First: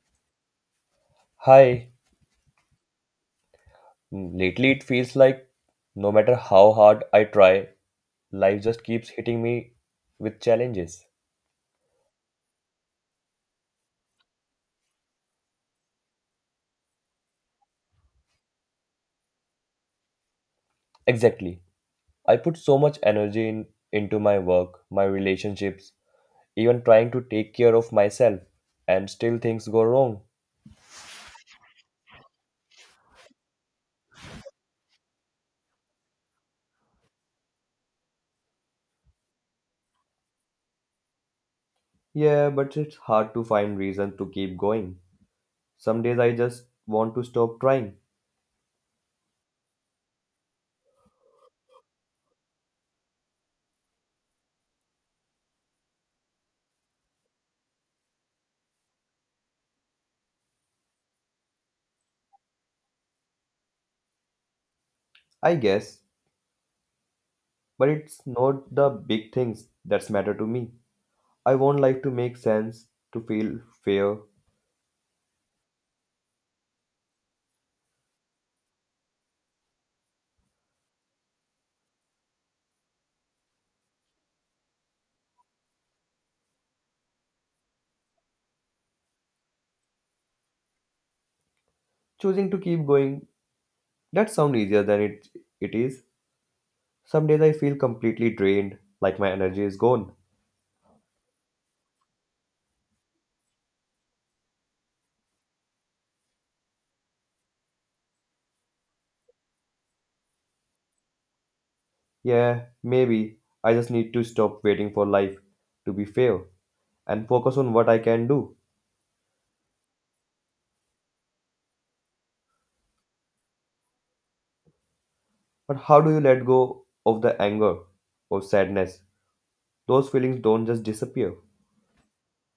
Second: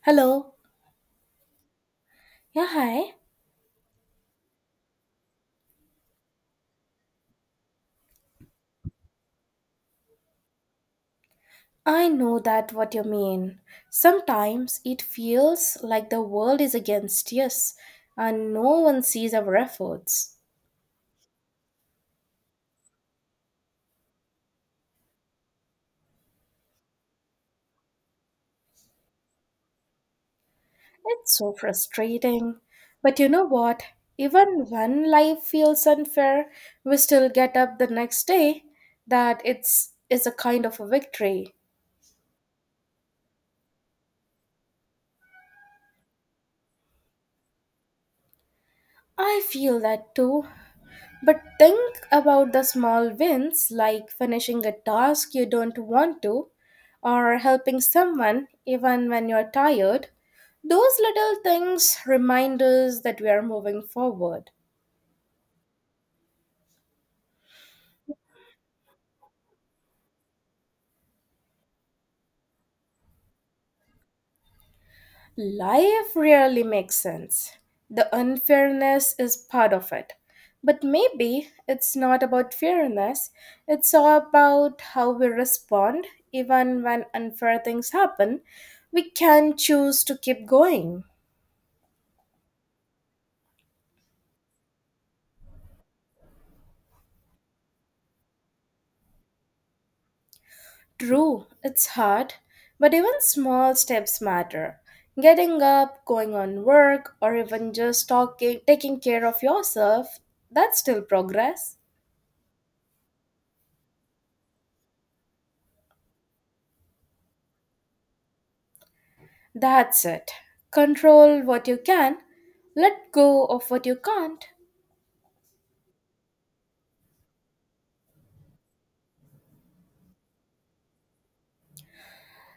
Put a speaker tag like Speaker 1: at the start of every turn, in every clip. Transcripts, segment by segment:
Speaker 1: Hello.
Speaker 2: Hi,
Speaker 1: Yeah, hi.
Speaker 2: lately it feels like no matter how hard I try, life just keeps hitting me with challenges.
Speaker 1: I know that what you mean. Sometimes it feels like the world is against us and no one sees our efforts.
Speaker 2: Exactly. I put so much energy in, into my work, my relationships, even trying to take care of myself, and still things go wrong.
Speaker 1: It's so frustrating. But you know what? Even when life feels unfair, we still get up the next day that it's is a kind of a victory.
Speaker 2: Yeah, but it's hard to find reason to keep going. Some days I just want to stop trying,
Speaker 1: I feel that too. But think about the small wins like finishing a task you don't want to or helping someone even when you're tired. Those little things remind us that we are moving forward.
Speaker 2: I guess, but it's not the big things that matter to me. I want life to make sense, to feel fair,
Speaker 1: Life rarely makes sense. The unfairness is part of it. But maybe it's not about fairness, it's all about how we respond even when unfair things happen. We can choose to keep going.
Speaker 2: choosing to keep going. That sounds easier than it is. Some days I feel completely drained, like my energy is gone.
Speaker 1: True, it's hard, but even small steps matter. Getting up, going on work, or even just talking, taking care of yourself, that's still progress.
Speaker 2: Yeah, maybe I just need to stop waiting for life to be fair and focus on what I can do.
Speaker 1: That's it. Control what you can, let go of what you can't.
Speaker 2: But how do you let go of the anger or sadness? Those feelings don't just disappear.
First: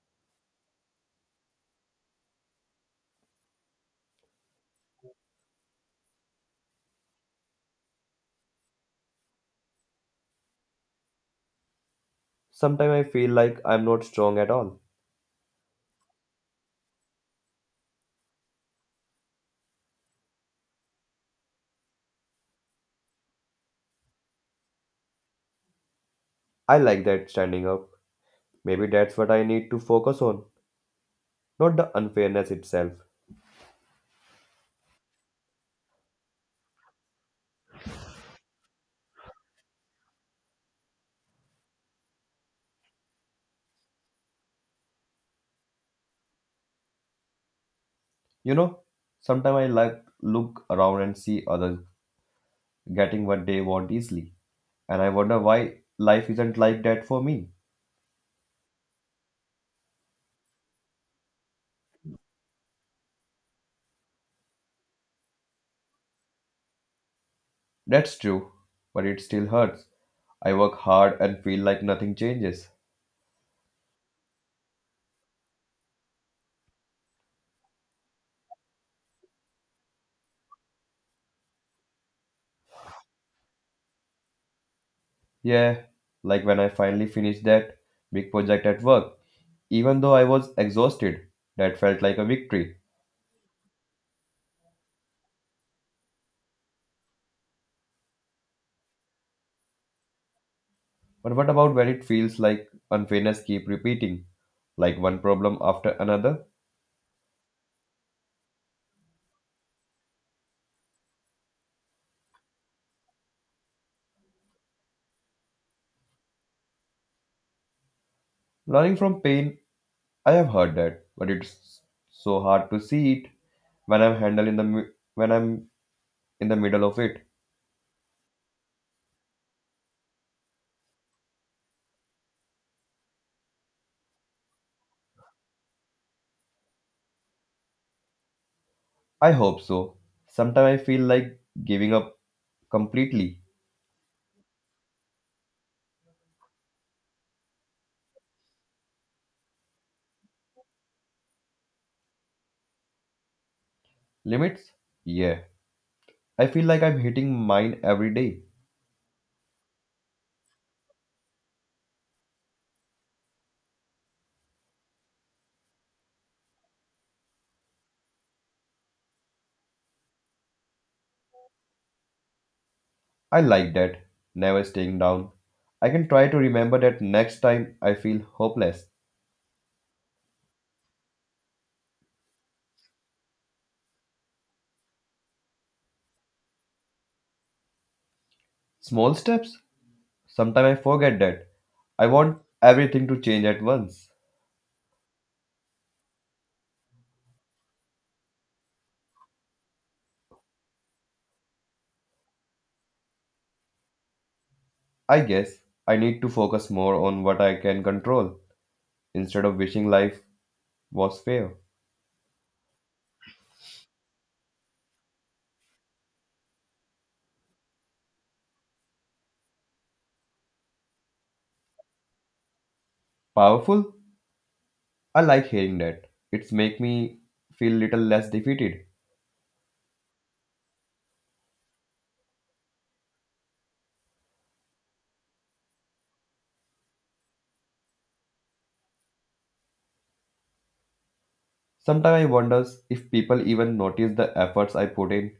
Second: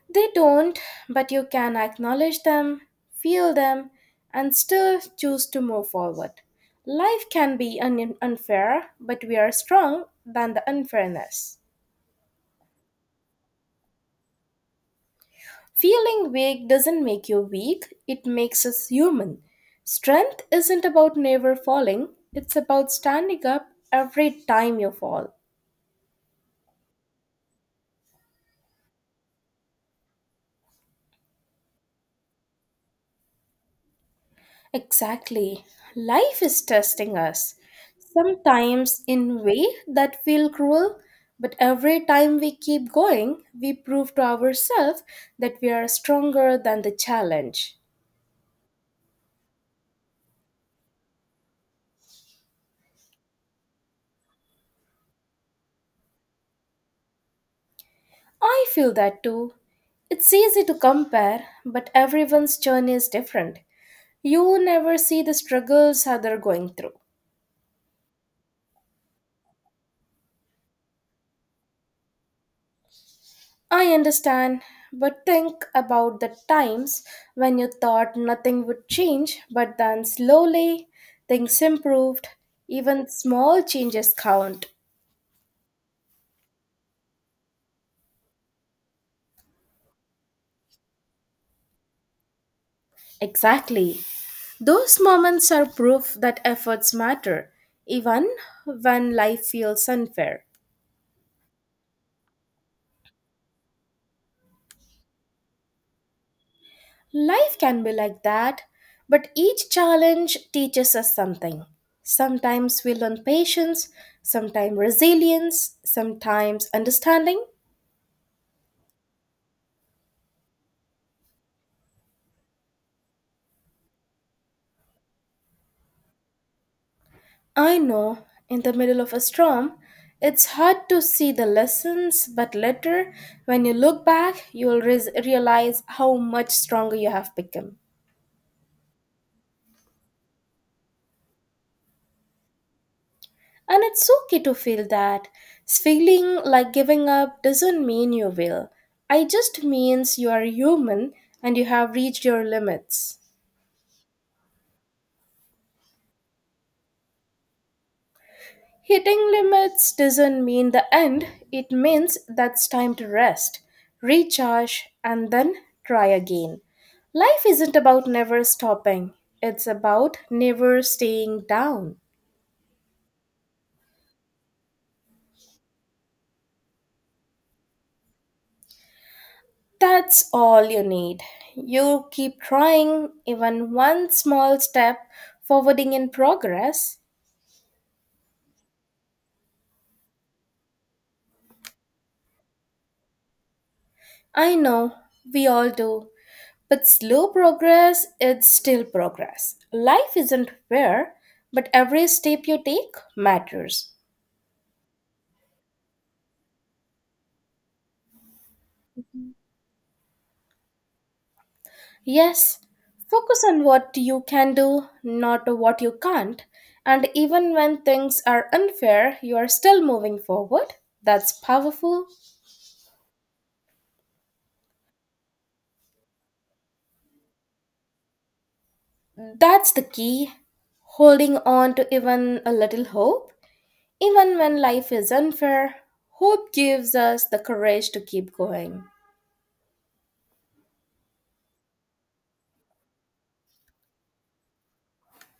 Speaker 1: They don't, but you can acknowledge them, feel them, and still choose to move forward. Life can be unfair, but we are strong than the unfairness.
Speaker 2: Sometimes I feel like I'm not strong at all.
Speaker 1: Feeling weak doesn't make you weak, it makes us human. Strength isn't about never falling, it's about standing up every time you fall.
Speaker 2: I like that standing up. Maybe that's what I need to focus on, not the unfairness itself.
Speaker 1: Exactly. Life is testing us. Sometimes in way that feel cruel, but every time we keep going, we prove to ourselves that we are stronger than the challenge.
Speaker 2: You know, sometimes I like look around and see others getting what they want easily, and I wonder why life isn't like that for me.
Speaker 1: I feel that too. It's easy to compare, but everyone's journey is different. You never see the struggles others going through.
Speaker 2: That's true, but it still hurts. I work hard and feel like nothing changes.
Speaker 1: I understand, but think about the times when you thought nothing would change, but then slowly things improved. Even small changes count.
Speaker 2: Yeah, like when I finally finished that big project at work, even though I was exhausted, that felt like a victory.
Speaker 1: Exactly. Those moments are proof that efforts matter, even when life feels unfair.
Speaker 2: But what about when it feels like unfairness keep repeating, like one problem after another?
Speaker 1: Life can be like that, but each challenge teaches us something. Sometimes we learn patience, sometimes resilience, sometimes understanding.
Speaker 2: Learning from pain I have heard that, but it's so hard to see it when I'm handling when I'm in the middle of it.
Speaker 1: I know in the middle of a storm, it's hard to see the lessons, but later, when you look back, you'll realize how much stronger you have become.
Speaker 2: I hope so. Sometimes I feel like giving up completely.
Speaker 1: And it's okay to feel that. Feeling like giving up doesn't mean you will. It just means you are human and you have reached your limits.
Speaker 2: Limits? Yeah. I feel like I'm hitting mine every day.
Speaker 1: Hitting limits doesn't mean the end, it means that's time to rest, recharge, and then try again. Life isn't about never stopping, it's about never staying down.
Speaker 2: I like that. Never staying down. I can try to remember that next time I feel hopeless.
Speaker 1: That's all you need. You keep trying, even one small step forwarding in progress.
Speaker 2: Small steps? Sometimes I forget that. I want everything to change at once.
Speaker 1: I know, we all do. But slow progress is still progress. Life isn't fair, but every step you take matters.
Speaker 2: I guess I need to focus more on what I can control instead of wishing life was fair.
Speaker 1: Yes, focus on what you can do, not what you can't. And even when things are unfair, you are still moving forward. That's powerful.
Speaker 2: Powerful? I like hearing that. It's make me feel little less defeated.
Speaker 1: That's the key holding on to even a little hope. Even when life is unfair, hope gives us the courage to keep going.
Speaker 2: Sometimes I wonders if people even notice the efforts I put in.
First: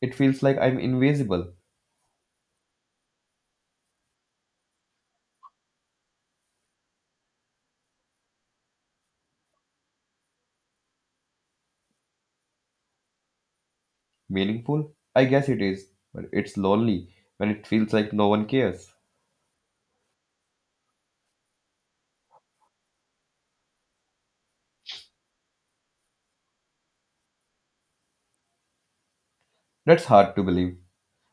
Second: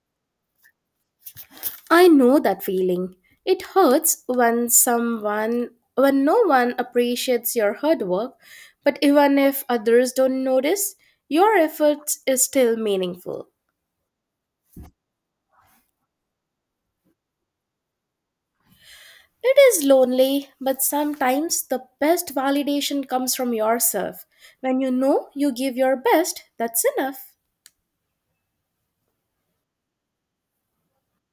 Speaker 2: It feels like I'm invisible.
Speaker 1: I know that feeling. It hurts when someone, when no one appreciates your hard work, but even if others don't notice, your effort is still meaningful.
Speaker 2: Meaningful? I guess it is, but it's lonely when it feels like no one cares.
Speaker 1: It is lonely, but sometimes the best validation comes from yourself. When you know you give your best, that's enough.
Speaker 2: That's hard to believe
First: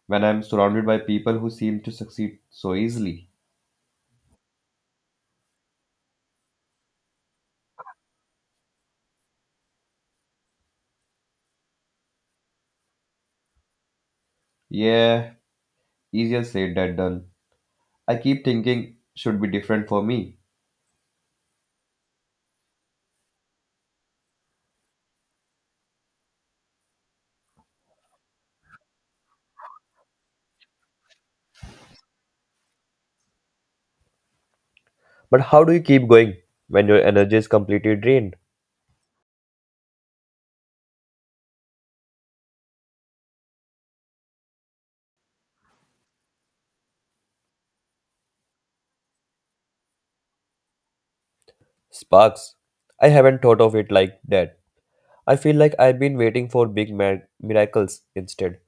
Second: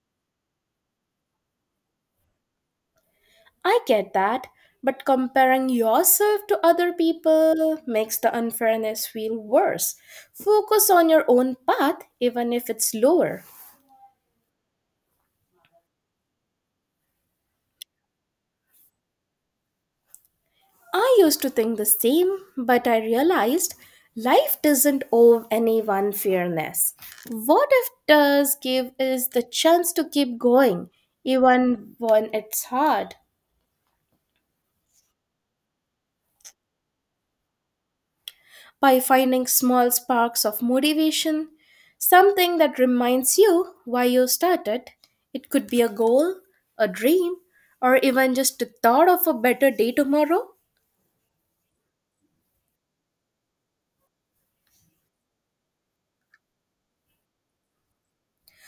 Speaker 2: when I'm surrounded by people who seem to succeed so easily.
Speaker 1: I get that, but comparing yourself to other people makes the unfairness feel worse. Focus on your own path, even if it's lower.
Speaker 2: Yeah, easier said than done. I keep thinking should be different for me.
Speaker 1: I used to think the same, but I realized life doesn't owe anyone fairness. What it does give is the chance to keep going, even when it's hard.
Speaker 2: But how do you keep going when your energy is completely drained?
Speaker 1: By finding small sparks of motivation, something that reminds you why you started. It could be a goal, a dream, or even just the thought of a better day tomorrow.
Speaker 2: Sparks. I haven't thought of it like that. I feel like I've been waiting for big miracles instead.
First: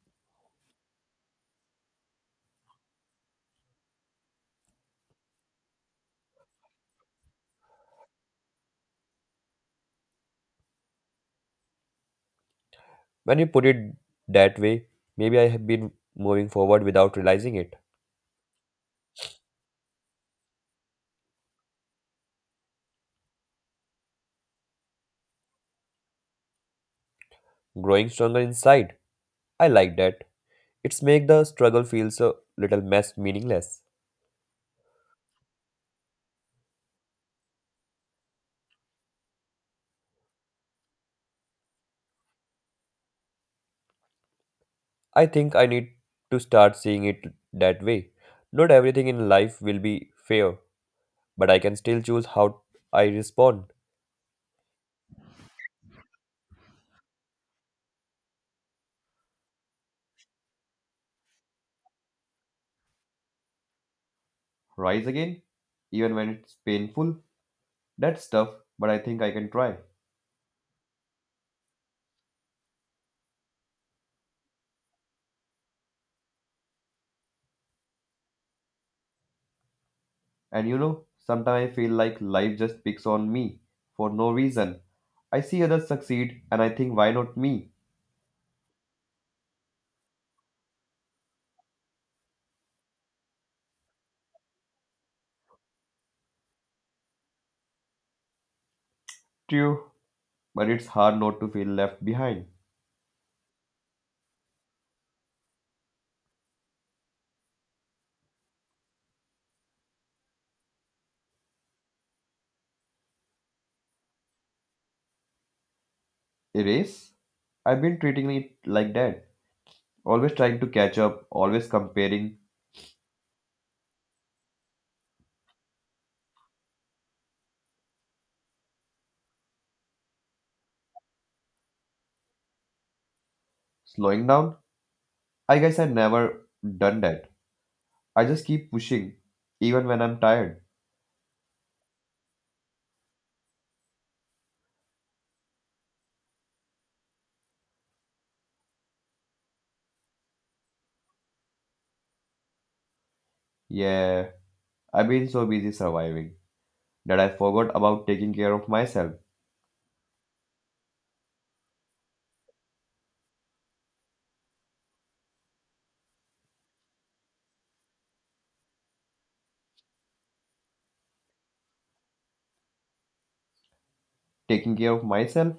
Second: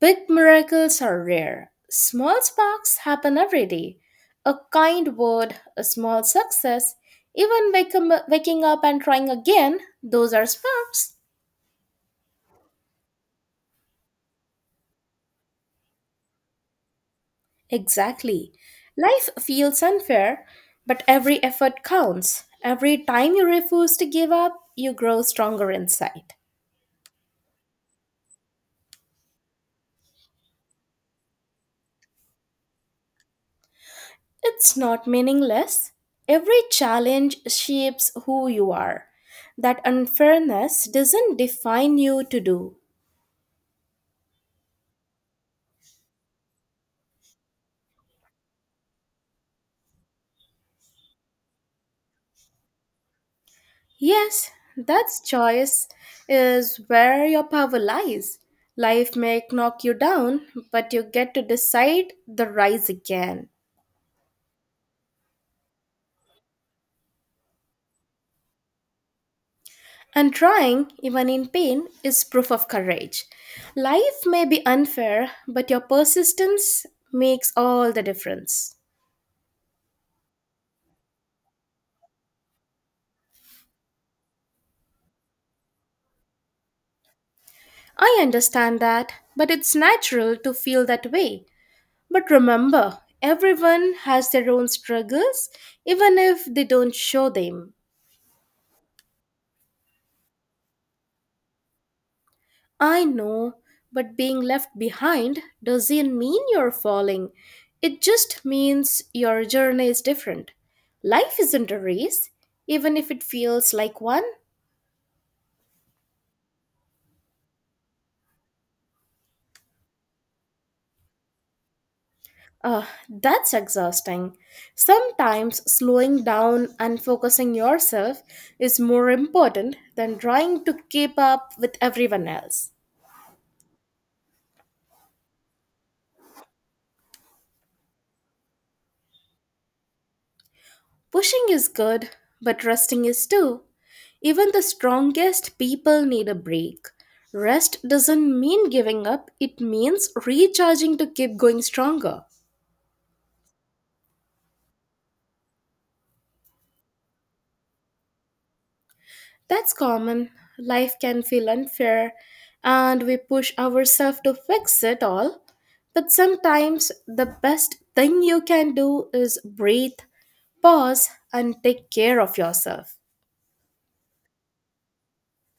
Speaker 1: Big miracles are rare. Small sparks happen every day. A kind word, a small success, even waking up and trying again, those are sparks.
Speaker 2: When you put it that way, maybe I have been moving forward without realizing it.
Speaker 1: Exactly. Life feels unfair, but every effort counts. Every time you refuse to give up, you grow stronger inside.
Speaker 2: Growing stronger inside. I like that. It's make the struggle feel so little less meaningless.
Speaker 1: It's not meaningless. Every challenge shapes who you are. That unfairness doesn't define you to do.
Speaker 2: I think I need to start seeing it that way. Not everything in life will be fair, but I can still choose how I respond.
Speaker 1: Yes, that's choice is where your power lies. Life may knock you down, but you get to decide the rise again.
Speaker 2: Rise again, even when it's painful. That's tough, but I think I can try.
Speaker 1: And trying, even in pain, is proof of courage. Life may be unfair, but your persistence makes all the difference.
Speaker 2: And you know, sometimes I feel like life just picks on me for no reason. I see others succeed and I think, why not me?
Speaker 1: I understand that, but it's natural to feel that way. But remember, everyone has their own struggles, even if they don't show them.
Speaker 2: True, but it's hard not to feel left behind.
Speaker 1: I know, but being left behind doesn't mean you're falling. It just means your journey is different. Life isn't a race, even if it feels like one.
Speaker 2: Erase? I've been treating it like that. Always trying to catch up, always comparing,
Speaker 1: Ugh, that's exhausting. Sometimes slowing down and focusing yourself is more important than trying to keep up with everyone else.
Speaker 2: slowing down. I guess I've never done that. I just keep pushing, even when I'm tired.
Speaker 1: Pushing is good, but resting is too. Even the strongest people need a break. Rest doesn't mean giving up, it means recharging to keep going stronger.
Speaker 2: Yeah, I've been so busy surviving, that I forgot about taking care of myself.
Speaker 1: That's common. Life can feel unfair, and we push ourselves to fix it all. But sometimes the best thing you can do is breathe, pause, and take care of yourself.
Speaker 2: Taking care of myself?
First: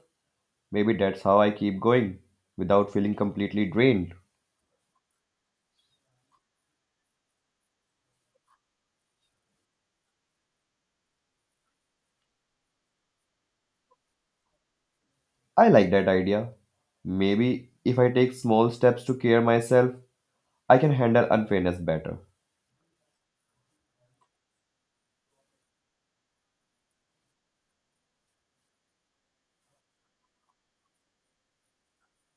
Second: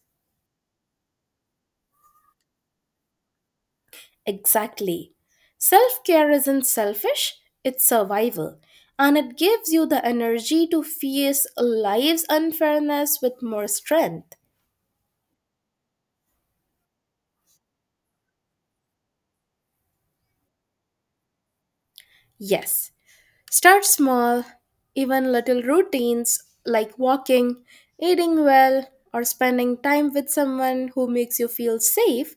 Speaker 2: Maybe that's how I keep going without feeling completely drained.
Speaker 1: Exactly. Self care isn't selfish, it's survival. And it gives you the energy to face life's unfairness with more strength.
Speaker 2: I like that idea. Maybe if I take small steps to care myself, I can handle unfairness better.
Speaker 1: Yes, start small. Even little routines like walking, eating well, or spending time with someone who makes you feel safe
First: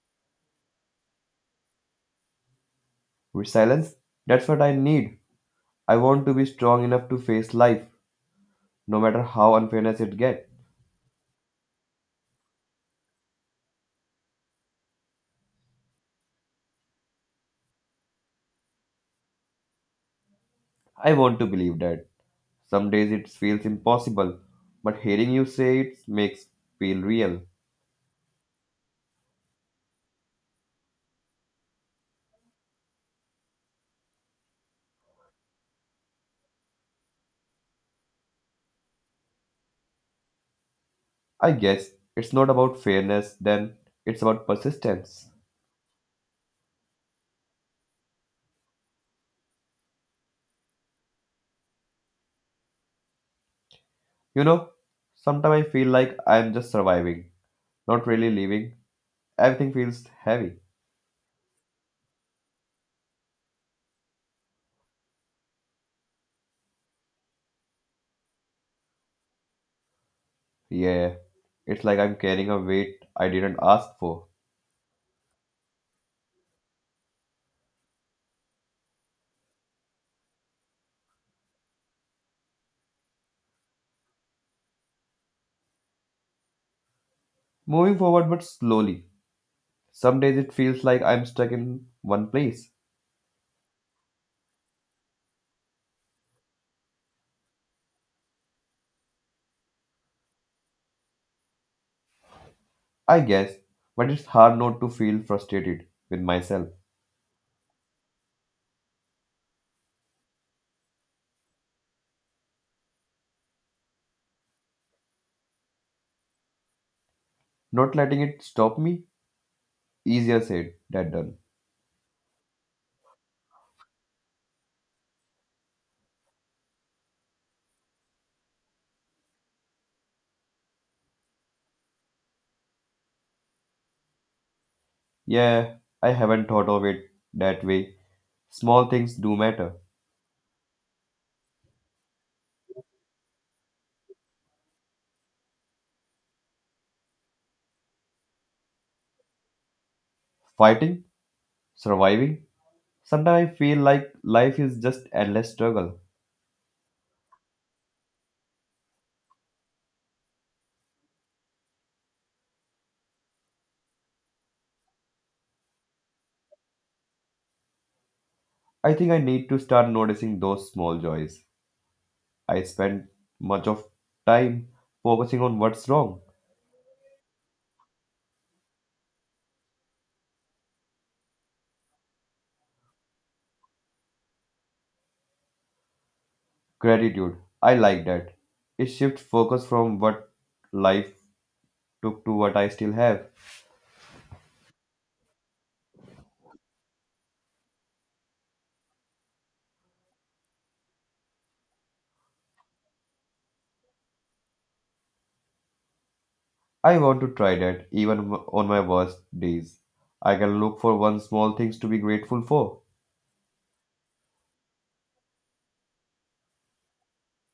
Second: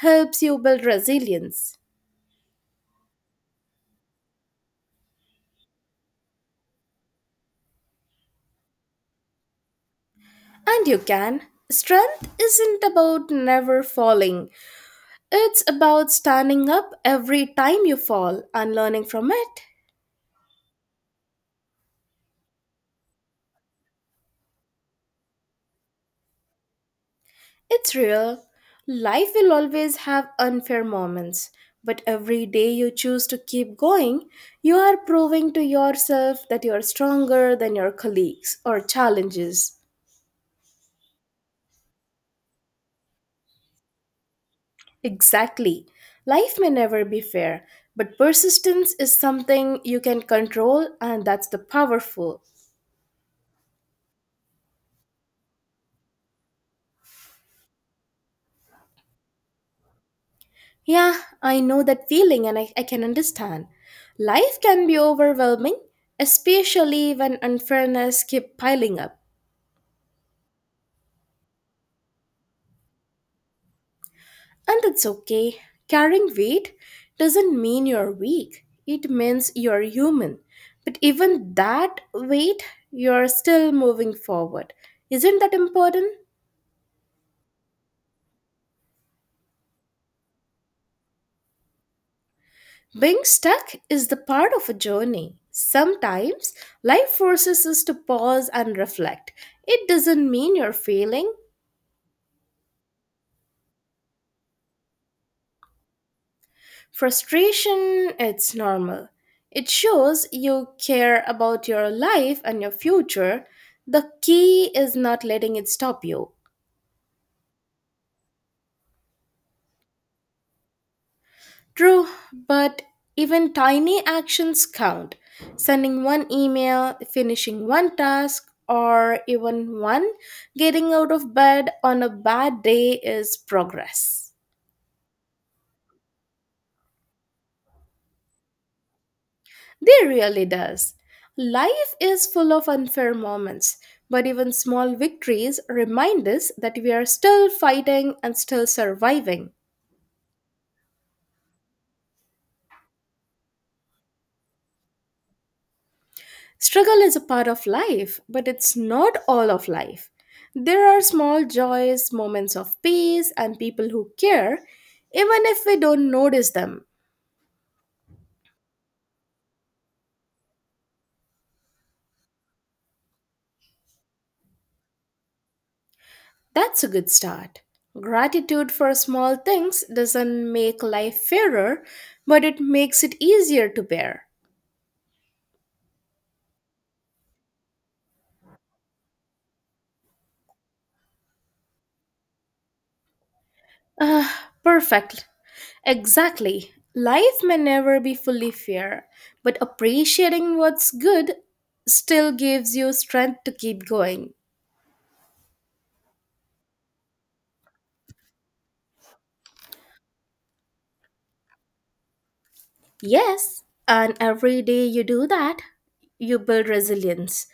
Speaker 1: helps you build resilience.
Speaker 2: Resilience? That's what I need. I want to be strong enough to face life, no matter how unfairness it gets.
Speaker 1: And you can. Strength isn't about never falling, it's about standing up every time you fall and learning from it.
Speaker 2: I want to believe that. Some days it feels impossible, but hearing you say it makes feel real.
Speaker 1: It's real. Life will always have unfair moments, but every day you choose to keep going, you are proving to yourself that you are stronger than your colleagues or challenges.
Speaker 2: I guess it's not about fairness, then it's about persistence.
Speaker 1: Exactly. Life may never be fair, but persistence is something you can control, and that's the powerful.
Speaker 2: You know, sometimes I feel like I'm just surviving, not really living. Everything feels heavy.
Speaker 1: Yeah, I know that feeling and I can understand. Life can be overwhelming, especially when unfairness keep piling up.
Speaker 2: Yeah, it's like I'm carrying a weight I didn't ask for.
Speaker 1: And it's okay. Carrying weight doesn't mean you're weak. It means you're human. But even that weight, you're still moving forward. Isn't that important?
Speaker 2: Moving forward, but slowly. Some days it feels like I'm stuck in one place.
Speaker 1: Being stuck is the part of a journey. Sometimes life forces us to pause and reflect. It doesn't mean you're failing.
Speaker 2: I guess, but it's hard not to feel frustrated with myself.
Speaker 1: Frustration, it's normal. It shows you care about your life and your future. The key is not letting it stop you.
Speaker 2: Not letting it stop me? Easier said than done.
Speaker 1: True, but even tiny actions count. Sending one email, finishing one task, or even one getting out of bed on a bad day is progress.
Speaker 2: Yeah, I haven't thought of it that way. Small things do matter.
Speaker 1: They really does. Life is full of unfair moments, but even small victories remind us that we are still fighting and still surviving.
Speaker 2: Fighting, surviving. Sometimes I feel like life is just endless struggle.
Speaker 1: Struggle is a part of life, but it's not all of life. There are small joys, moments of peace, and people who care, even if we don't notice them.
Speaker 2: I think I need to start noticing those small joys. I spend much of time focusing on what's wrong.
Speaker 1: That's a good start. Gratitude for small things doesn't make life fairer, but it makes it easier to bear.
Speaker 2: Gratitude. I like that. It shifts focus from what life took to what I still have.
Speaker 1: Ah, perfect. Exactly. Life may never be fully fair, but appreciating what's good still gives you strength to keep going.
Speaker 2: I want to try that even on my worst days. I can look for one small things to be grateful for.
Speaker 1: Yes, and every day you do that, you build resilience.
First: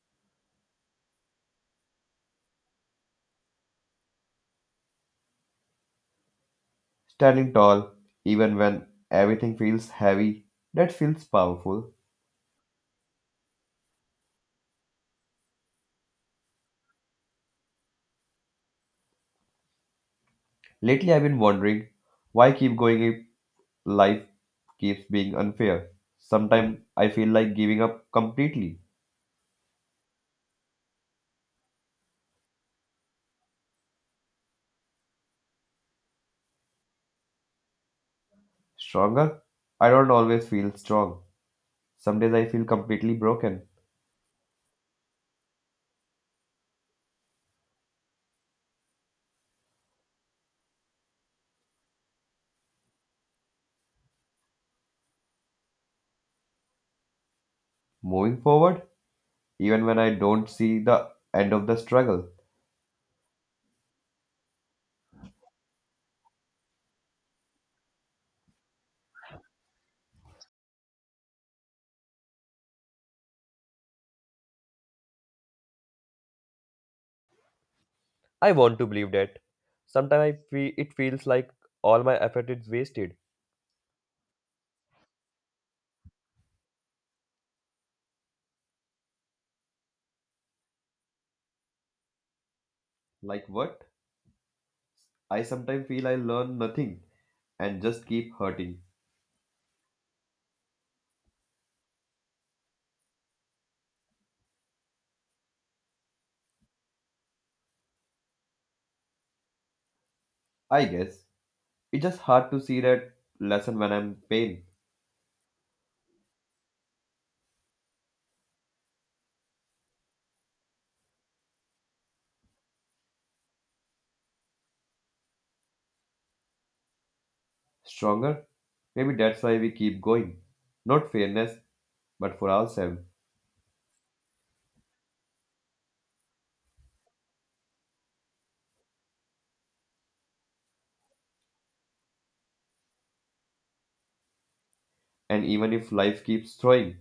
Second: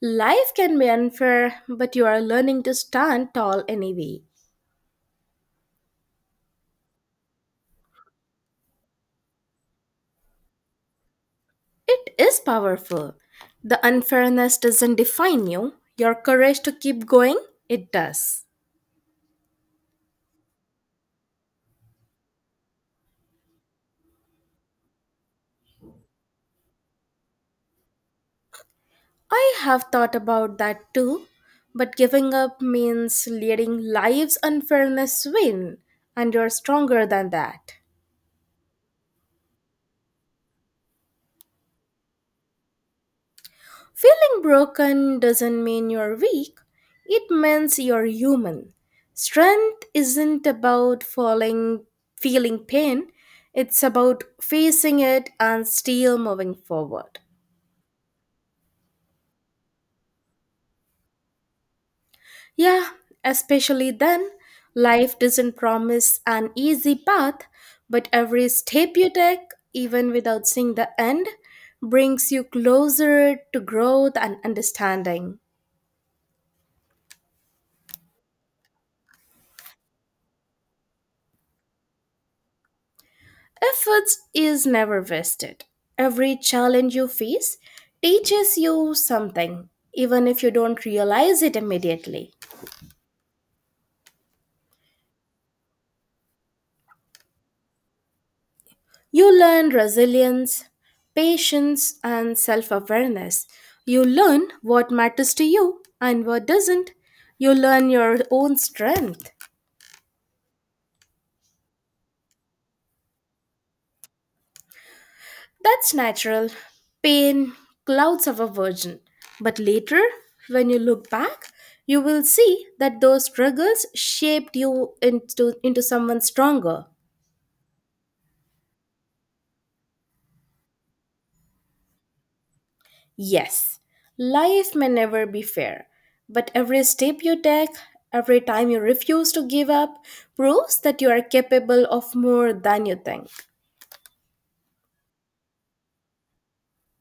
Speaker 1: Life can be unfair, but you are learning to stand tall anyway.
Speaker 2: Standing tall even when everything feels heavy, that feels powerful.
Speaker 1: It is powerful. The unfairness doesn't define you, your courage to keep going, it does.
Speaker 2: Lately, I've been wondering why keep going if life keeps being unfair. Sometimes I feel like giving up completely.
Speaker 1: I have thought about that too, but giving up means letting life's unfairness win, and you're stronger than that.
Speaker 2: Stronger? I don't always feel strong. Some days I feel completely broken.
Speaker 1: Feeling broken doesn't mean you're weak, it means you're human. Strength isn't about falling, feeling pain, it's about facing it and still moving forward.
Speaker 2: Moving forward, even when I don't see the end of the struggle.
Speaker 1: Yeah, especially then, life doesn't promise an easy path, but every step you take, even without seeing the end, brings you closer to growth and understanding.
Speaker 2: I want to believe that. Sometimes I feel it feels like all my effort is wasted.
Speaker 1: Efforts is never wasted. Every challenge you face teaches you something, even if you don't realize it immediately.
Speaker 2: Like what? I sometimes feel I learn nothing and just keep hurting.
Speaker 1: You learn resilience, patience, and self awareness. You learn what matters to you and what doesn't. You learn your own strength.
Speaker 2: I guess it's just hard to see that lesson when I'm in pain.
Speaker 1: That's natural. Pain clouds of a virgin. But later, when you look back, you will see that those struggles shaped you into someone stronger.
Speaker 2: Stronger. Maybe that's why we keep going. Not fairness, but for ourselves.
Speaker 1: Yes, life may never be fair, but every step you take, every time you refuse to give up, proves that you are capable of more than you think.
Speaker 2: And even if life keeps throwing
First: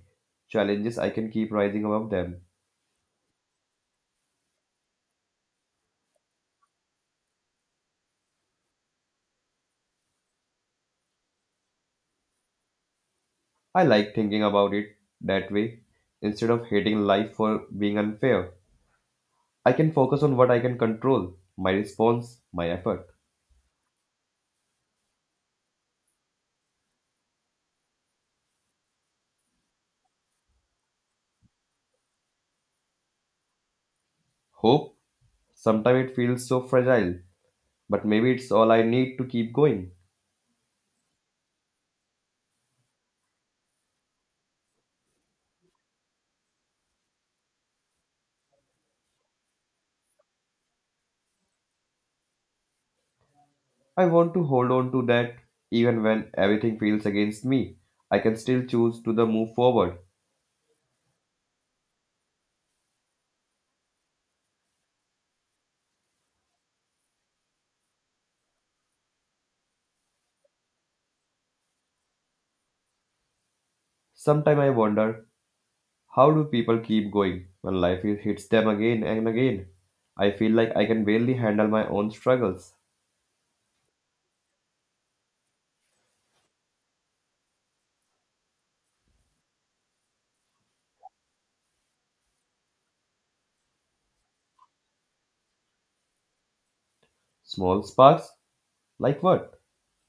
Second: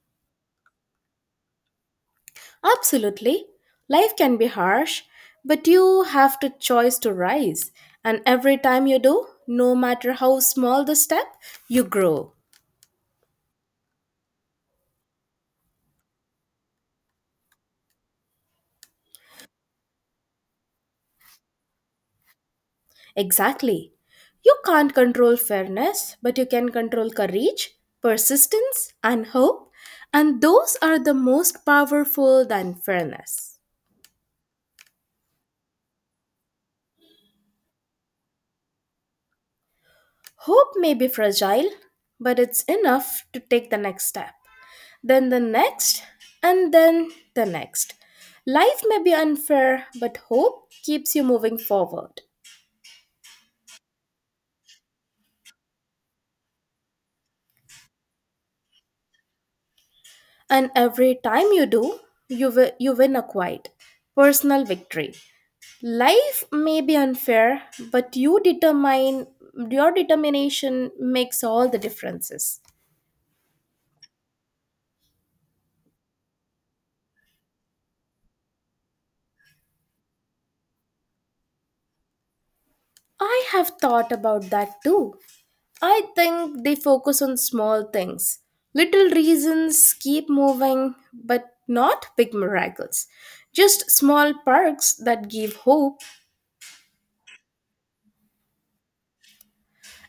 Speaker 2: challenges, I can keep rising above them.
Speaker 1: Absolutely, life can be harsh, but you have to choice to rise, and every time you do, no matter how small the step, you grow.
Speaker 2: I like thinking about it that way. Instead of hating life for being unfair, I can focus on what I can control my response, my effort.
Speaker 1: Exactly. You can't control fairness, but you can control courage, persistence, and hope, and those are the most powerful than fairness.
Speaker 2: Hope, sometimes it feels so fragile, but maybe it's all I need to keep going.
Speaker 1: Hope may be fragile, but it's enough to take the next step, then the next, and then the next. Life may be unfair, but hope keeps you moving forward.
Speaker 2: I want to hold on to that even when everything feels against me. I can still choose to the move forward.
Speaker 1: And every time you do, you win a quiet, personal victory. Life may be unfair, but you determine your determination makes all the differences.
Speaker 2: Sometimes I wonder how do people keep going when hits them again and again. I feel like I can barely handle my own struggles.
Speaker 1: I have thought about that too. I think they focus on small things, little reasons keep moving, but not big miracles, just small perks that give hope.
Speaker 2: Small sparks? Like what?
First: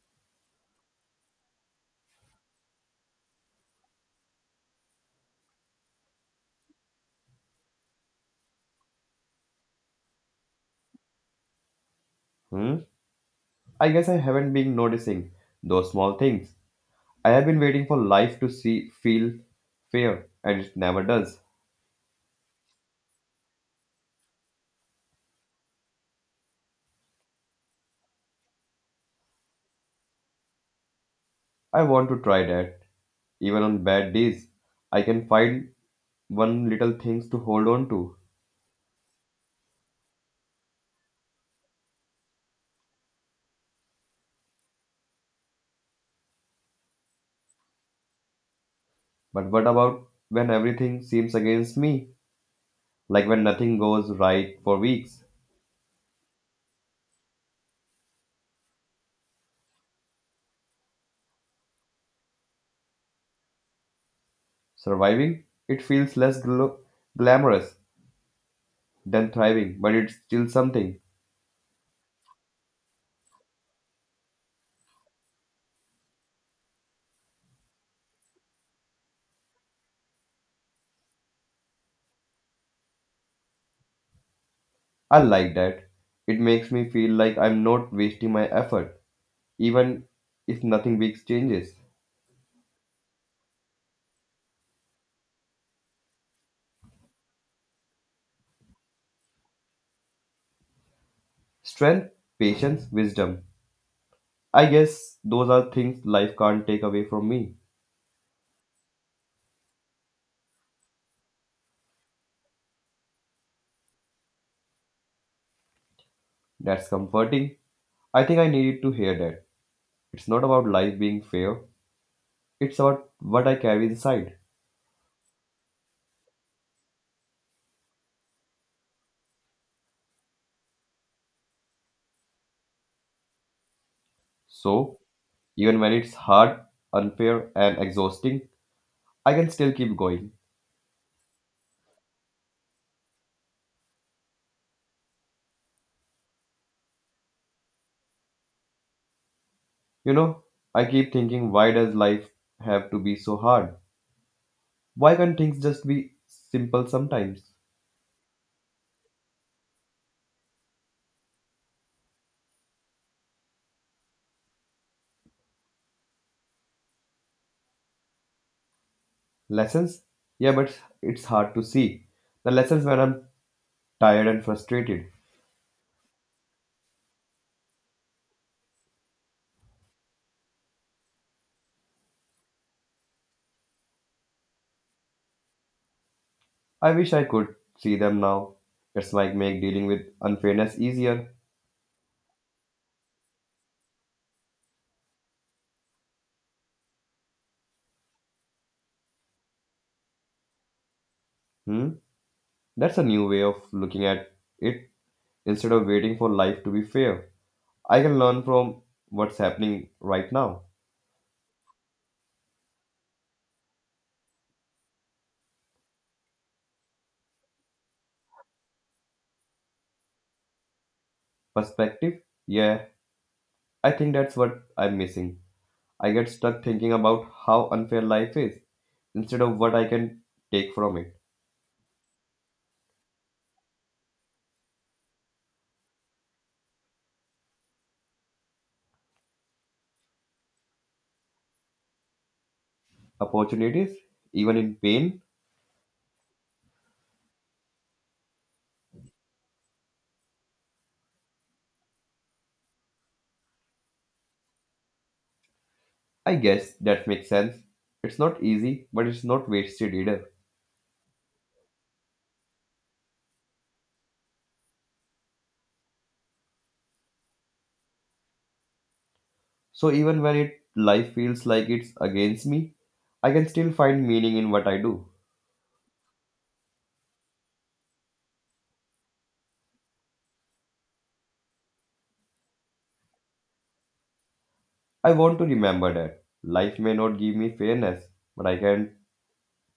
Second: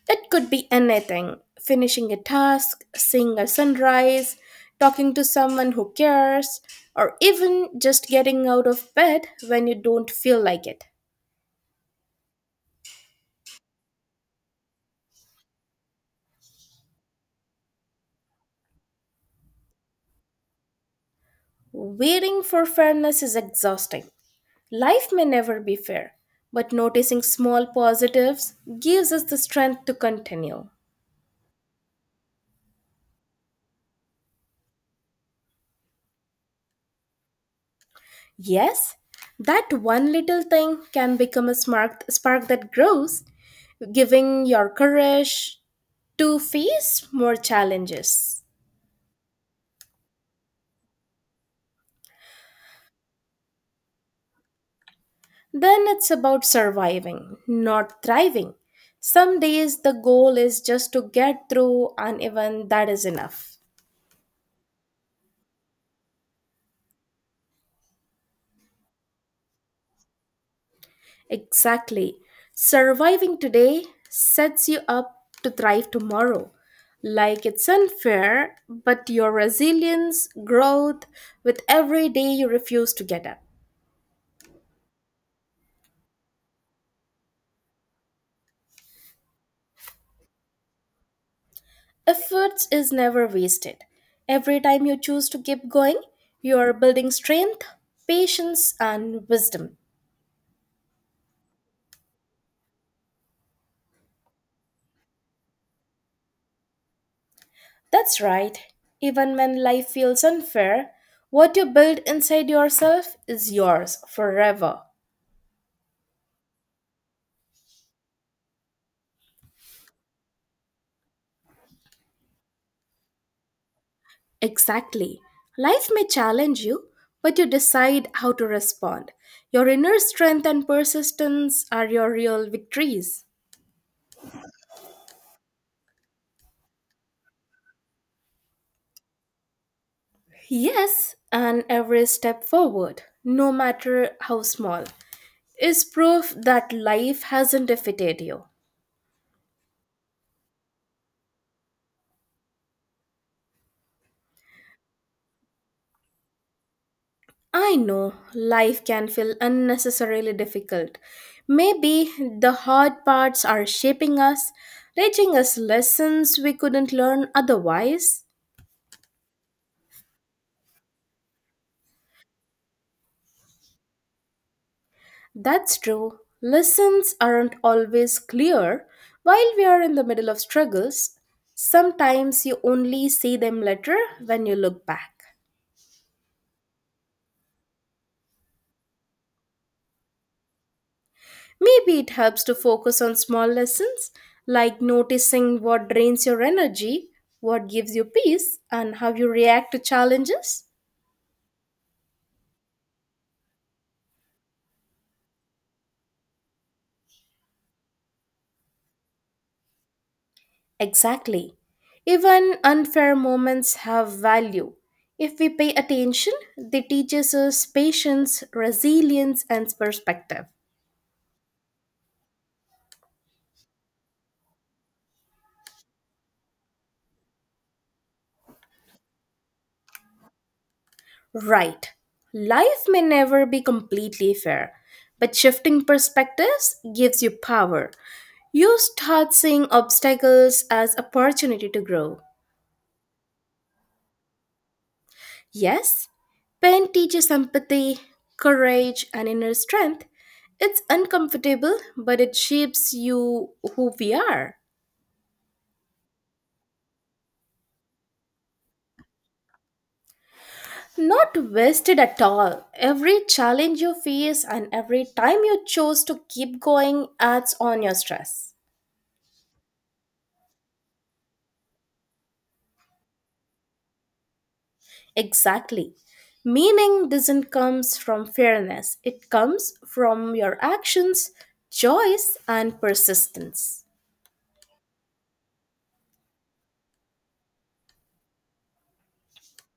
Speaker 1: It could be anything, finishing a task, seeing a sunrise, talking to someone who cares, or even just getting out of bed when you don't feel like it.
Speaker 2: Hmm? I guess I haven't been noticing those small things. I have been waiting for life to see feel fair and it never does.
Speaker 1: Waiting for fairness is exhausting. Life may never be fair, but noticing small positives gives us the strength to continue.
Speaker 2: I want to try that. Even on bad days, I can find one little things to hold on to.
Speaker 1: Yes, that one little thing can become a spark that grows, giving your courage to face more challenges.
Speaker 2: But what about when everything seems against me? Like when nothing goes right for weeks?
Speaker 1: Then it's about surviving, not thriving. Some days the goal is just to get through, and even that is enough.
Speaker 2: Surviving? It feels less glamorous than thriving, but it's still something.
Speaker 1: Exactly. Surviving today sets you up to thrive tomorrow. Like it's unfair, but your resilience, growth, with every day you refuse to get up.
Speaker 2: I like that. It makes me feel like I'm not wasting my effort, even if nothing big changes.
Speaker 1: Efforts is never wasted. Every time you choose to keep going, you are building strength, patience, and wisdom.
Speaker 2: Strength, patience, wisdom. I guess those are things life can't take away from me.
Speaker 1: That's right. Even when life feels unfair, what you build inside yourself is yours forever.
Speaker 2: That's comforting. I think I needed to hear that. It's not about life being fair, it's about what I carry inside.
Speaker 1: Exactly. Life may challenge you, but you decide how to respond. Your inner strength and persistence are your real victories.
Speaker 2: So, even when it's hard, unfair, and exhausting, I can still keep going.
Speaker 1: Yes, and every step forward, no matter how small, is proof that life hasn't defeated you.
Speaker 2: You know, I keep thinking, why does life have to be so hard? Why can't things just be simple sometimes?
Speaker 1: I know life can feel unnecessarily difficult. Maybe the hard parts are shaping us, teaching us lessons we couldn't learn otherwise.
Speaker 2: Lessons? Yeah, but it's hard to see. The lessons when I'm tired and frustrated.
Speaker 1: That's true. Lessons aren't always clear while we are in the middle of struggles. Sometimes you only see them later when you look back.
Speaker 2: I wish I could see them now. It's like make dealing with unfairness easier.
Speaker 1: Maybe it helps to focus on small lessons like noticing what drains your energy, what gives you peace, and how you react to challenges.
Speaker 2: Hmm? That's a new way of looking at it instead of waiting for life to be fair. I can learn from what's happening right now.
Speaker 1: Exactly. Even unfair moments have value. If we pay attention, they teach us patience, resilience, and perspective.
Speaker 2: Perspective? Yeah, I think that's what I'm missing. I get stuck thinking about how unfair life is instead of what I can take from it.
Speaker 1: Right. Life may never be completely fair, but shifting perspectives gives you power. You start seeing obstacles as opportunity to grow.
Speaker 2: Opportunities, even in pain,
Speaker 1: Yes, pain teaches empathy, courage, and inner strength. It's uncomfortable, but it shapes you who we are.
Speaker 2: I guess that makes sense. It's not easy, but it's not wasted either.
Speaker 1: Not wasted at all. Every challenge you face and every time you choose to keep going adds on your stress.
Speaker 2: So even when it life feels like it's against me, I can still find meaning in what I do.
Speaker 1: Exactly. Meaning doesn't comes from fairness. It comes from your actions, choice and persistence.
Speaker 2: I want to remember that life may not give me fairness, but I can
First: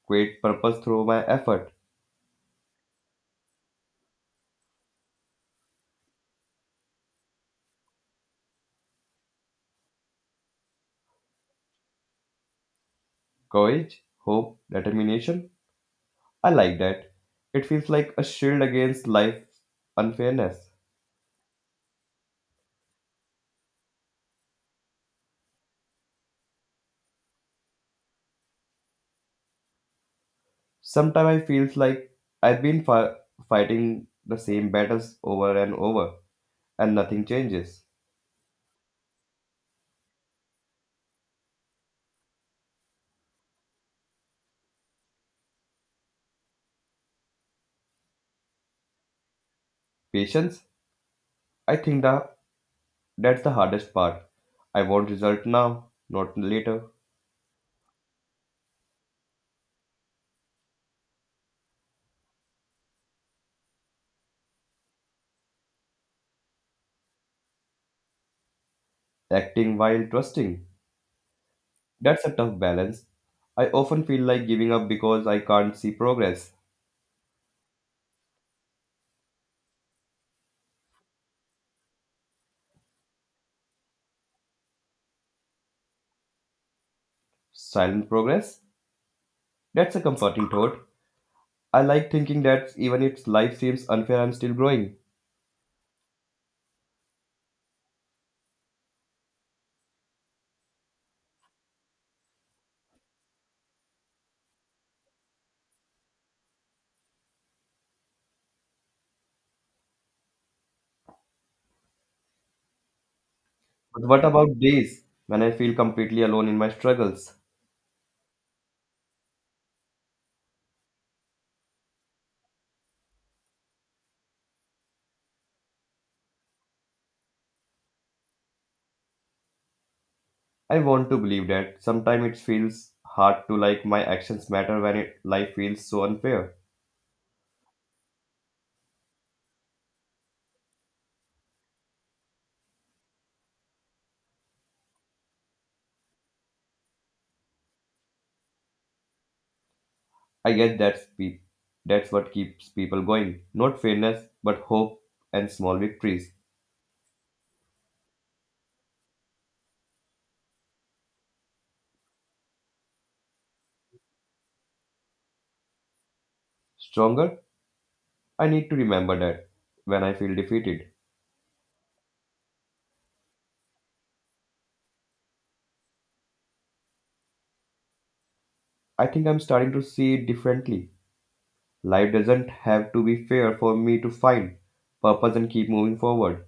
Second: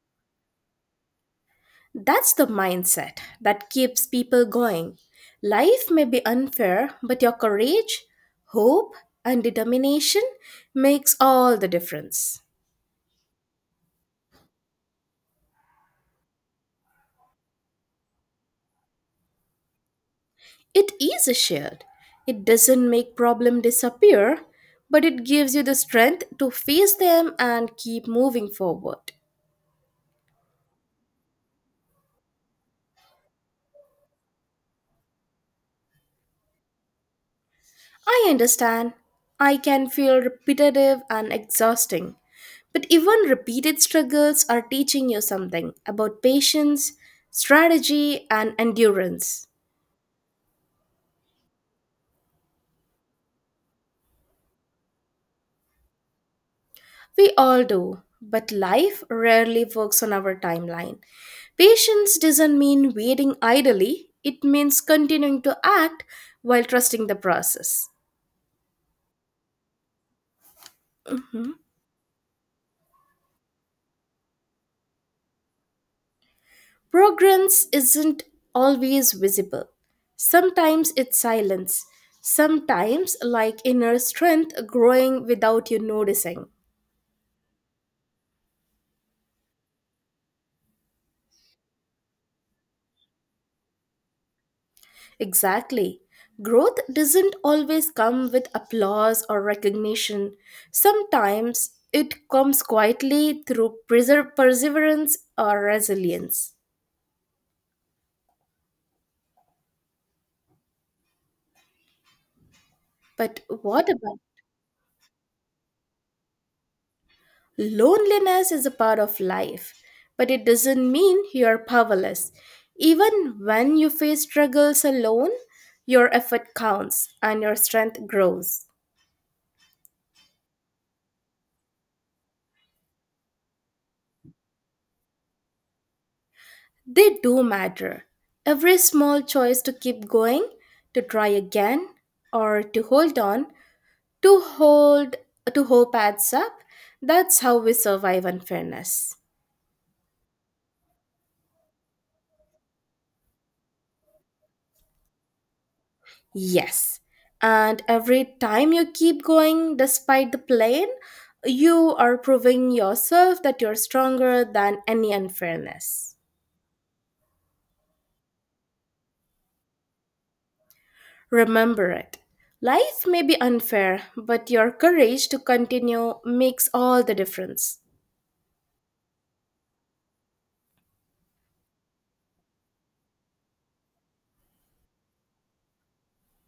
Speaker 2: create purpose through my effort,
Speaker 1: That's the mindset that keeps people going. Life may be unfair, but your courage, hope, and determination makes all the difference.
Speaker 2: courage, hope, determination. I like that. It feels like a shield against life unfairness.
Speaker 1: It is a shield. It doesn't make problem disappear, but it gives you the strength to face them and keep moving forward.
Speaker 2: Sometimes I feels like I've been fighting the same battles over and over and nothing changes.
Speaker 1: I understand. I can feel repetitive and exhausting. But even repeated struggles are teaching you something about patience, strategy, and endurance.
Speaker 2: Patience, I think that's the hardest part. I want result now, not later.
Speaker 1: We all do, but life rarely works on our timeline. Patience doesn't mean waiting idly, it means continuing to act while trusting the process.
Speaker 2: Acting while trusting.
Speaker 1: Mhm.
Speaker 2: That's a tough balance. I often feel like giving up because I can't see progress.
Speaker 1: Progress isn't always visible. Sometimes it's silence. Sometimes, like inner strength growing without you noticing.
Speaker 2: Silent progress? That's a comforting thought. I like thinking that even if life seems unfair, I'm still growing.
Speaker 1: Exactly. Growth doesn't always come with applause or recognition. Sometimes it comes quietly through perseverance or resilience. But what
Speaker 2: But
Speaker 1: about?
Speaker 2: what about days when I feel completely alone in my struggles?
Speaker 1: Loneliness is a part of life, but it doesn't mean you are powerless. Even when you face struggles alone, your effort counts and your strength grows.
Speaker 2: I want to believe that sometimes it feels hard to like my actions matter when it, life feels so unfair.
Speaker 1: They do matter. Every small choice to keep going, to try again, or to hold on, to hold to hope adds up. That's how we survive unfairness.
Speaker 2: I guess that's what keeps people going. Not fairness, but hope and small victories.
Speaker 1: Yes. And every time you keep going despite the pain, you are proving yourself that you're stronger than any unfairness.
Speaker 2: Stronger, I need to remember that when I feel defeated.
Speaker 1: Remember it. Life may be unfair, but your courage to continue makes all the difference.
Speaker 2: I think I'm starting to see it differently. Life doesn't have to be fair for me to find purpose and keep moving forward.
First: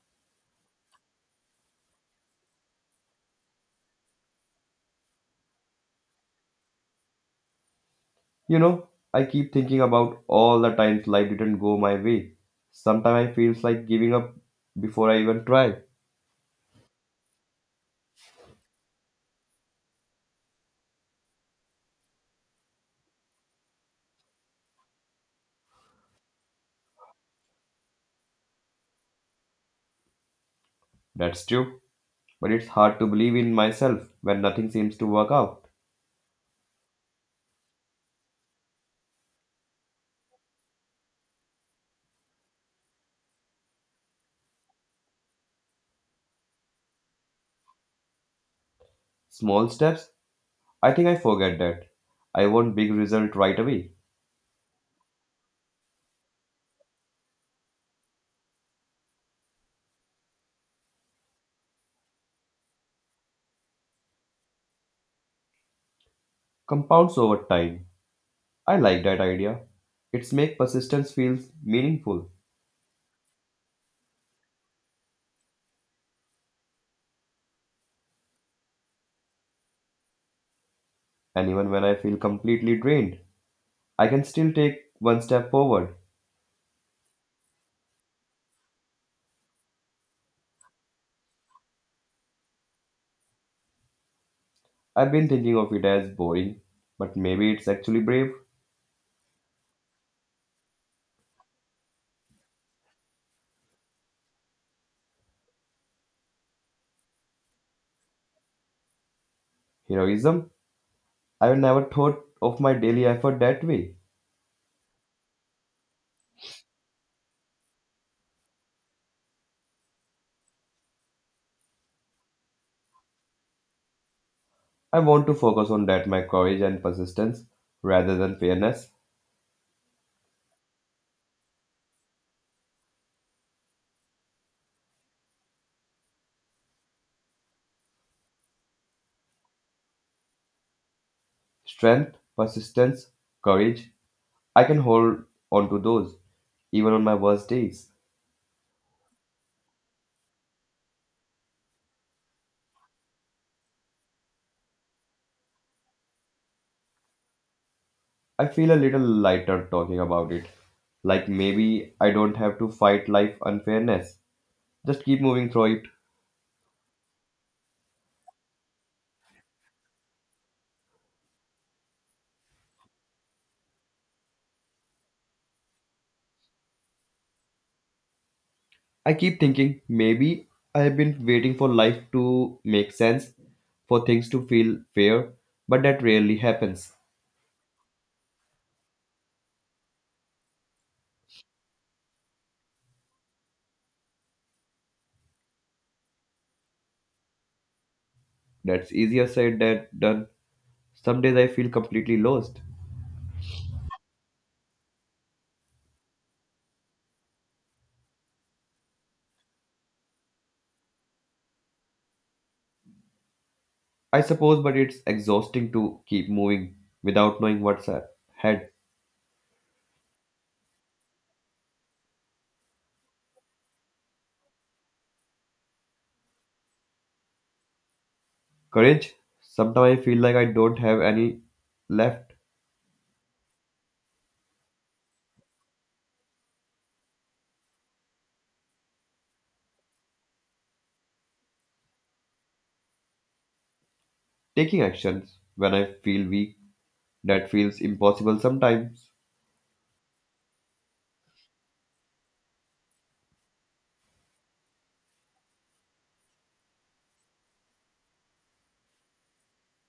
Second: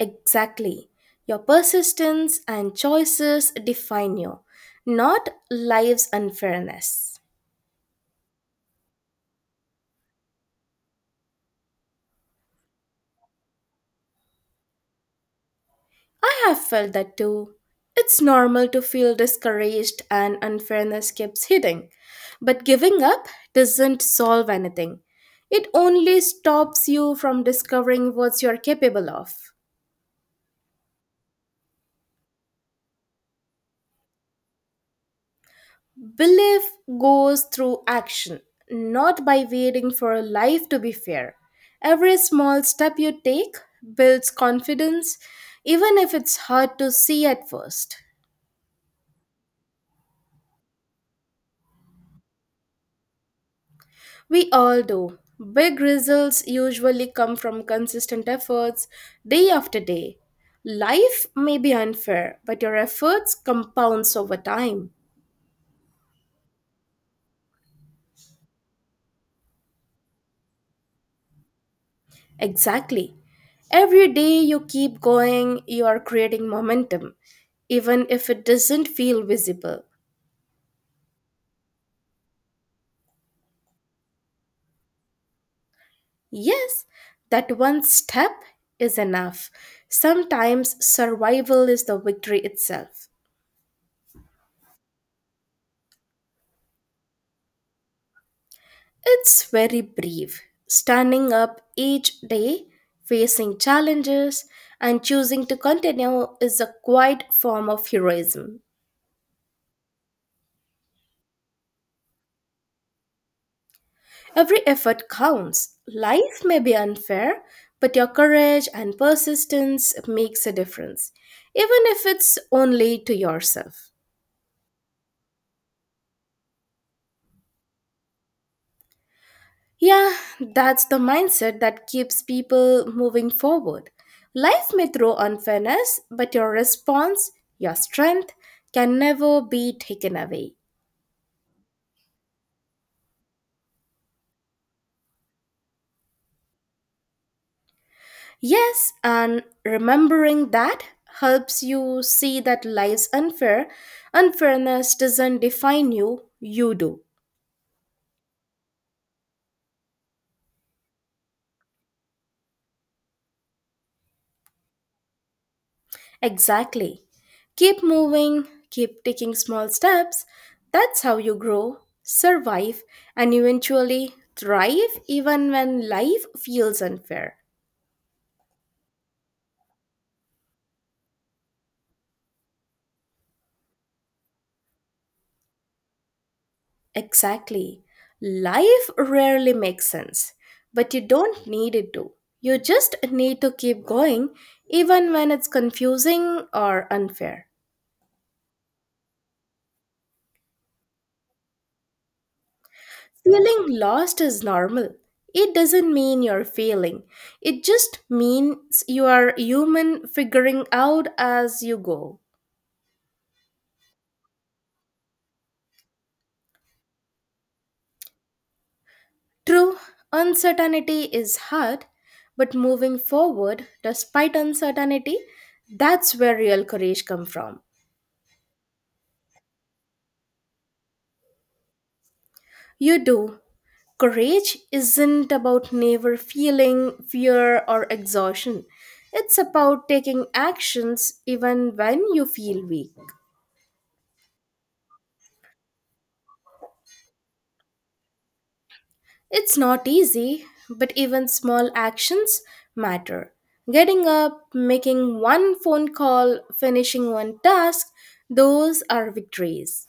Speaker 1: Exactly. Your persistence and choices define you, not life's unfairness.
Speaker 2: You know, I keep thinking about all the times life didn't go my way. Sometimes I feels like giving up before I even try.
Speaker 1: I have felt that too. It's normal to feel discouraged and unfairness keeps hitting. But giving up doesn't solve anything. It only stops you from discovering what you're capable of.
Speaker 2: That's true, but it's hard to believe in myself when nothing seems to work out.
Speaker 1: Belief goes through action, not by waiting for life to be fair. Every small step you take builds confidence, even if it's hard to see at first.
Speaker 2: Small steps, I think I forget that. I want big result right away.
Speaker 1: We all do. Big results usually come from consistent efforts day after day. Life may be unfair, but your efforts compounds over time.
Speaker 2: Compounds over time. I like that idea. It's make persistence feels meaningful.
Speaker 1: Exactly. Every day you keep going, you are creating momentum, even if it doesn't feel visible.
Speaker 2: And even when I feel completely drained, I can still take one step forward.
Speaker 1: Yes, that one step is enough. Sometimes survival is the victory itself.
Speaker 2: I've been thinking of it as boring, but maybe it's actually brave.
Speaker 1: It's very brief, standing up each day, facing challenges, and choosing to continue is a quiet form of heroism.
Speaker 2: Heroism. I never thought of my daily effort that way.
Speaker 1: Every effort counts. Life may be unfair, but your courage and persistence makes a difference, even if it's only to yourself.
Speaker 2: I want to focus on that my courage and persistence rather than fairness.
Speaker 1: Yeah, that's the mindset that keeps people moving forward. Life may throw unfairness, but your response, your strength, can never be taken away.
Speaker 2: Strength, persistence, courage. I can hold on to those even on my worst days.
Speaker 1: Yes, and remembering that helps you see that life's unfair. Unfairness doesn't define you, you do.
Speaker 2: I feel a little lighter talking about it. Like maybe I don't have to fight life unfairness. Just keep moving through it.
Speaker 1: Exactly. Keep moving, keep taking small steps. That's how you grow, survive, and eventually thrive even when life feels unfair.
Speaker 2: I keep thinking maybe I have been waiting for life to make sense, for things to feel fair, but that rarely happens.
Speaker 1: Exactly. Life rarely makes sense, but you don't need it to. You just need to keep going even when it's confusing or unfair.
Speaker 2: That's easier said than done. Some days I feel completely lost.
Speaker 1: Feeling lost is normal. It doesn't mean you're failing. It just means you are human figuring out as you go.
Speaker 2: I suppose, but it's exhausting to keep moving without knowing what's ahead.
Speaker 1: True, uncertainty is hard, but moving forward despite uncertainty, that's where real courage comes from.
Speaker 2: Courage. Sometimes I feel like I don't have any left.
Speaker 1: You do. Courage isn't about never feeling fear or exhaustion. It's about taking actions even when you feel weak.
Speaker 2: Taking actions when I feel weak, that feels impossible sometimes.
Speaker 1: It's not easy, but even small actions matter. Getting up, making one phone call, finishing one task, those are victories.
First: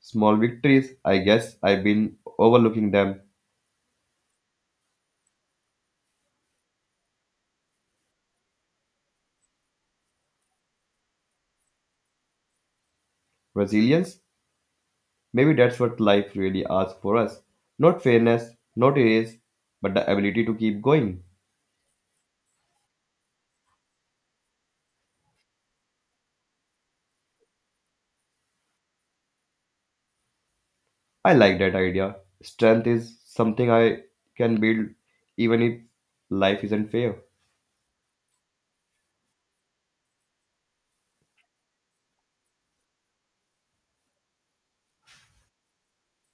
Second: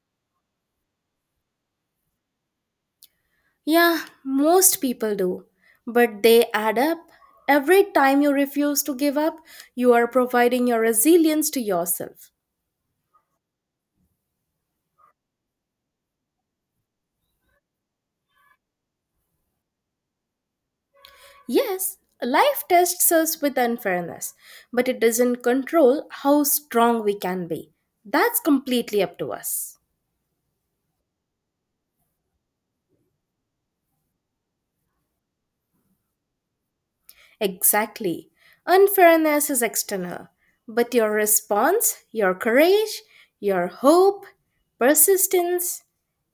Speaker 2: Small victories, I guess I've been overlooking them.
Speaker 1: Yeah, most people do, but they add up. Every time you refuse to give up, you are providing your resilience to yourself.
Speaker 2: Resilience, maybe that's what life really asks for us. Not fairness, not ease, but the ability to keep going.
Speaker 1: Yes, life tests us with unfairness, but it doesn't control how strong we can be. That's completely up to us.
Speaker 2: I like that idea. Strength is something I can build even if life isn't fair.
Speaker 1: Exactly. Unfairness is external, but your response, your courage, your hope, persistence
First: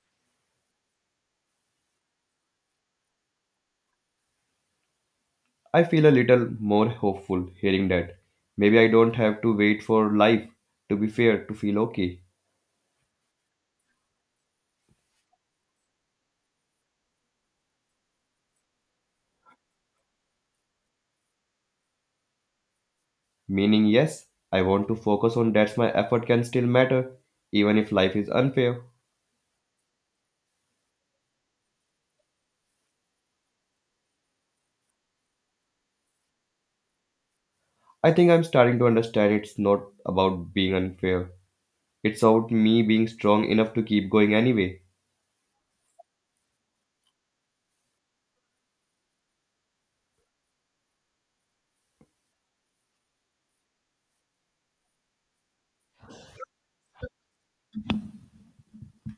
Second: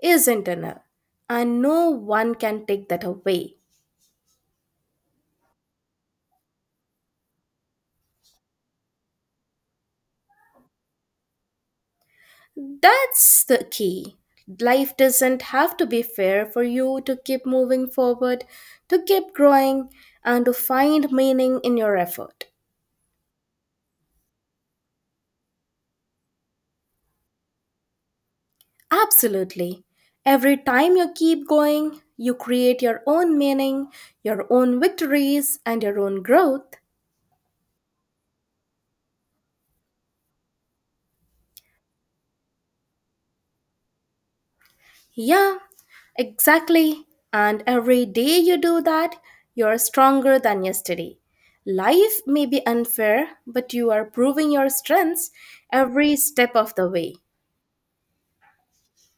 Speaker 1: is internal, and no one can take that away.
Speaker 2: I feel a little more hopeful hearing that. Maybe I don't have to wait for life to be fair to feel okay.
Speaker 1: That's the key. Life doesn't have to be fair for you to keep moving forward, to keep growing, and to find meaning in your effort.
Speaker 2: Meaning, yes, I want to focus on that my effort can still matter, even if life is unfair.
Speaker 1: Absolutely. Every time you keep going, you create your own meaning, your own victories, and your own growth.
Speaker 2: I think I'm starting to understand it's not about being unfair, it's about me being strong enough to keep going anyway.
Speaker 1: Yeah, exactly. And every day you do that, you're stronger than yesterday. Life may be unfair, but you are proving your strengths every step of the way.